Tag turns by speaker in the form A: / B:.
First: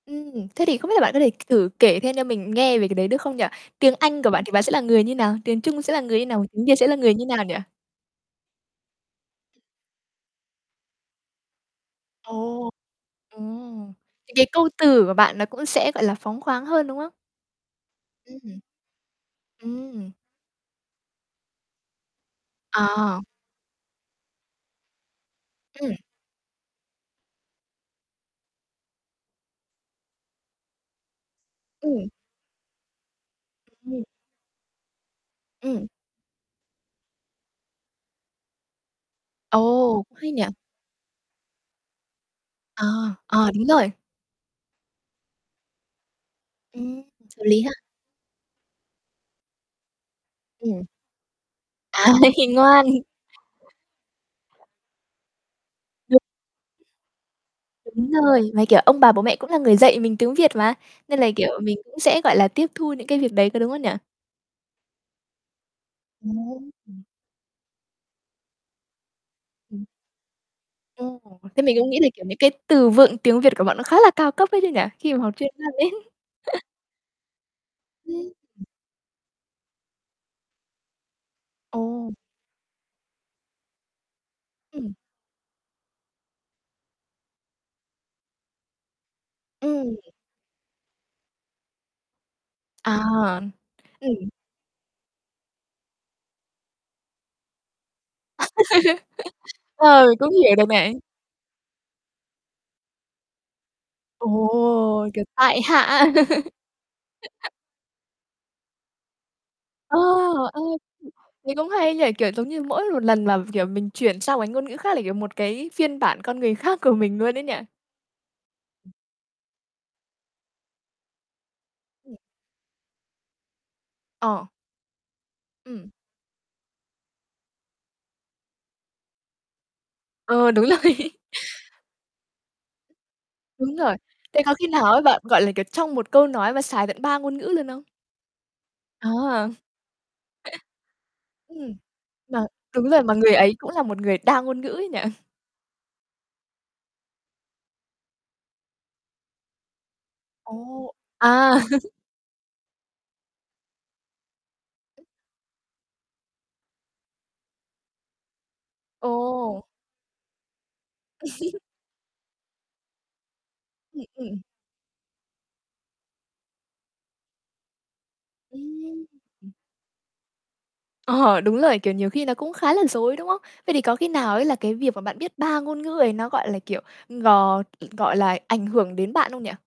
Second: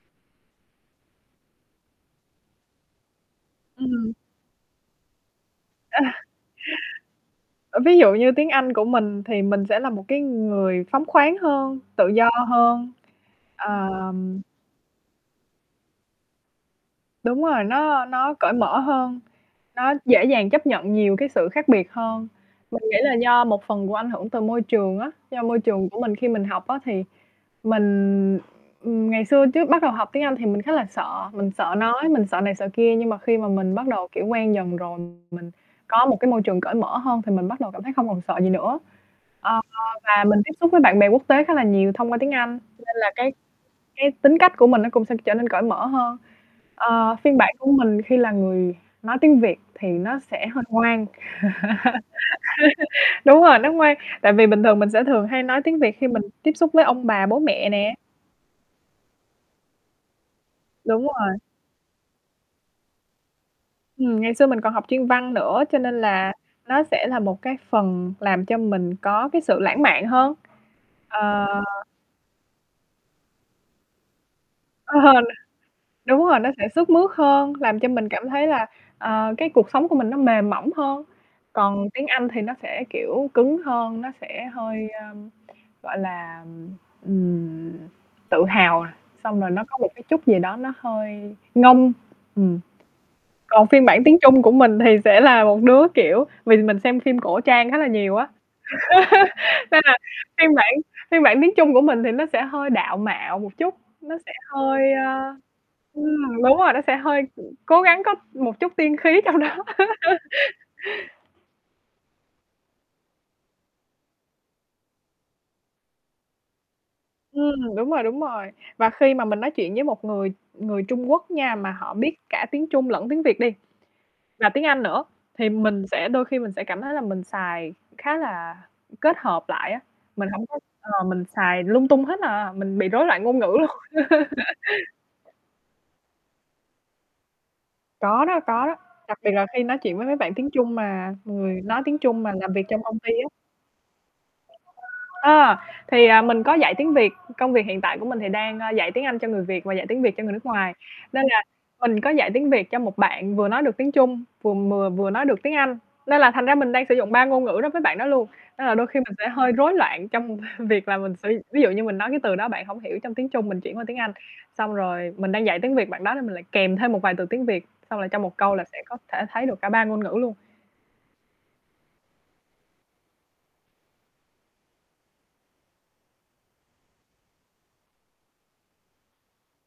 A: Ừm. Thế thì không biết là bạn có thể thử kể thêm cho mình nghe về cái đấy, được không nhỉ?
B: Ừm
A: Tiếng
B: hưm.
A: Anh của bạn thì bạn sẽ là người như nào? Tiếng Trung sẽ là người như nào, tiếng Việt sẽ là người như nào nhỉ?
B: Ơ, ví dụ như tiếng Anh của mình, thì mình sẽ là một cái người phóng khoáng hơn, tự do
A: Ồ!
B: hơn.
A: Ừm.
B: À
A: Những cái câu từ của bạn nó cũng sẽ, gọi là, phóng khoáng hơn, đúng không?
B: Đúng rồi, nó nó
A: Ừm,
B: cởi
A: ừm.
B: mở hơn, nó
A: Ừm.
B: dễ dàng chấp nhận nhiều cái sự khác biệt hơn. Mình nghĩ là
A: À.
B: do một phần của ảnh hưởng từ môi trường á, do môi trường
A: Ừm.
B: của mình khi mình học á, thì, mình, ừm, ngày xưa trước bắt đầu học tiếng Anh thì mình khá là sợ, mình sợ nói,
A: Ừm.
B: mình sợ này, sợ kia nhưng mà khi mà mình bắt
A: Ừm.
B: đầu, kiểu, quen dần rồi, mình
A: Ừm.
B: có một cái môi trường cởi mở hơn thì mình bắt đầu cảm thấy không còn sợ gì nữa. Ờ,
A: Ồ,
B: và
A: hay
B: mình
A: nhỉ?
B: tiếp xúc với bạn bè quốc tế khá là nhiều thông qua tiếng Anh,
A: Ờ,
B: nên là cái
A: ờ, đúng rồi!
B: cái tính cách của mình nó cũng sẽ trở nên cởi mở hơn.
A: Ừm,
B: Ờ, phiên
A: hợp
B: bản
A: lý
B: của
A: ha.
B: mình khi là người nói tiếng Việt, thì, nó sẽ hơi
A: Ừm.
B: ngoan.
A: À, này thì ngoan.
B: Đúng rồi, nó ngoan. Tại vì bình thường mình sẽ thường hay nói tiếng Việt khi mình
A: [unintelligible]
B: tiếp xúc với ông bà bố mẹ nè.
A: Đúng rồi, mà, kiểu, ông bà bố mẹ cũng là người dạy mình tiếng Việt mà,
B: Đúng
A: nên là,
B: rồi.
A: kiểu, mình cũng sẽ, gọi là, tiếp thu những cái việc đấy, có đúng không nhỉ?
B: Ừm, ngày xưa mình còn học chuyên văn nữa, cho nên là,
A: Ừm.
B: nó sẽ là một cái phần làm cho mình có cái sự lãng
A: Ừm.
B: mạn hơn.
A: Ừm.
B: Ờ
A: Thế mình cũng nghĩ là, kiểu, những cái từ vựng tiếng Việt của bạn nó khá là cao cấp ấy chứ nhỉ?
B: Ừ.
A: Khi mà học chuyên văn ấy.
B: Đúng rồi, nó sẽ sướt mướt hơn, làm cho mình
A: Ừm.
B: cảm thấy là, ờ, cái cuộc sống của mình nó mềm mỏng hơn. Còn tiếng
A: Ồ.
B: Anh thì nó sẽ, kiểu, cứng hơn, nó sẽ hơi,
A: Ừm.
B: ờ, gọi là, ừm, tự hào, xong rồi nó có một
A: Ừm.
B: cái chút gì đó nó hơi ngông, ừm.
A: À,
B: Còn phim bản tiếng
A: ừm.
B: Trung của mình thì sẽ là một đứa, kiểu, vì mình xem phim cổ trang khá là nhiều á. Nên là
A: Ừ, cũng
B: phiên
A: hiểu được
B: bản
A: bạn.
B: phiên bản tiếng Trung của mình thì nó sẽ hơi đạo mạo một chút, nó
A: Ồ,
B: sẽ hơi,
A: kiểu,
B: à
A: tại hạ.
B: ừm, đúng rồi, nó sẽ hơi, cố gắng có một chút tiên khí trong đó.
A: Ồ! Ơi. Thấy cũng hay ấy nhỉ, kiểu, giống như mỗi một lần, mà, kiểu, mình chuyển sang một cái ngôn ngữ khác là ,kiểu, một cái phiên bản con người khác của mình luôn ấy nhỉ?
B: Ừm, đúng rồi, đúng rồi. Và khi mà mình nói chuyện với một người người Trung Quốc nha mà họ biết
A: Ừm.
B: cả tiếng Trung lẫn tiếng Việt đi,
A: Ờ.
B: và tiếng Anh nữa, thì mình
A: Ừm.
B: sẽ đôi khi mình sẽ cảm thấy là mình xài khá là, kết hợp lại á, mình hổng
A: Ờ,
B: có
A: đúng rồi.
B: ờ, mình xài lung tung hết à, mình bị rối loạn ngôn ngữ luôn.
A: Đúng rồi. Thế có khi nào á, bạn, gọi là, kiểu, trong một câu nói mà xài tận 3 ngôn ngữ luôn không?
B: Có đó, có đó. Đặc
A: Có
B: biệt là
A: à?
B: khi nói chuyện với mấy bạn tiếng Trung mà người
A: Ừm.
B: nói tiếng Trung, mà
A: Mà
B: làm việc trong
A: đúng
B: công
A: rồi,
B: ty
A: mà
B: á.
A: người ấy cũng là một người đa ngôn ngữ ấy nhỉ?
B: A! Thì, à, mình có dạy tiếng Việt, công việc hiện tại của mình thì đang, a, dạy tiếng Anh cho người Việt và dạy tiếng Việt cho người nước ngoài.
A: Ồ!
B: Nên là,
A: À.
B: mình có dạy tiếng Việt cho một bạn vừa nói được tiếng Trung, vừa mừa vừa nói được tiếng Anh, nên là thành ra mình đang sử dụng 3 ngôn ngữ đối với bạn đó luôn, nên là đôi khi mình sẽ hơi
A: Ồ!
B: rối loạn trong việc là mình sử d ví dụ như mình nói cái từ đó bạn hổng hiểu trong tiếng Trung mình chuyển qua tiếng
A: Ừm,
B: Anh,
A: ừm, ừm.
B: xong rồi, mình đang dạy tiếng Việt bạn đó nên mình lại kèm thêm một vài từ tiếng Việt, xong là trong một câu là sẽ có
A: Ừm.
B: thể thấy được cả 3 ngôn ngữ luôn.
A: Ờ, đúng rồi! Kiểu, nhiều khi nó cũng khá là rối, đúng không? Vậy thì có khi nào ấy là cái việc mà bạn biết 3 ngôn ngữ ấy, nó gọi là, kiểu, ừm, gò ừm, gọi là, ảnh hưởng đến bạn không nhỉ?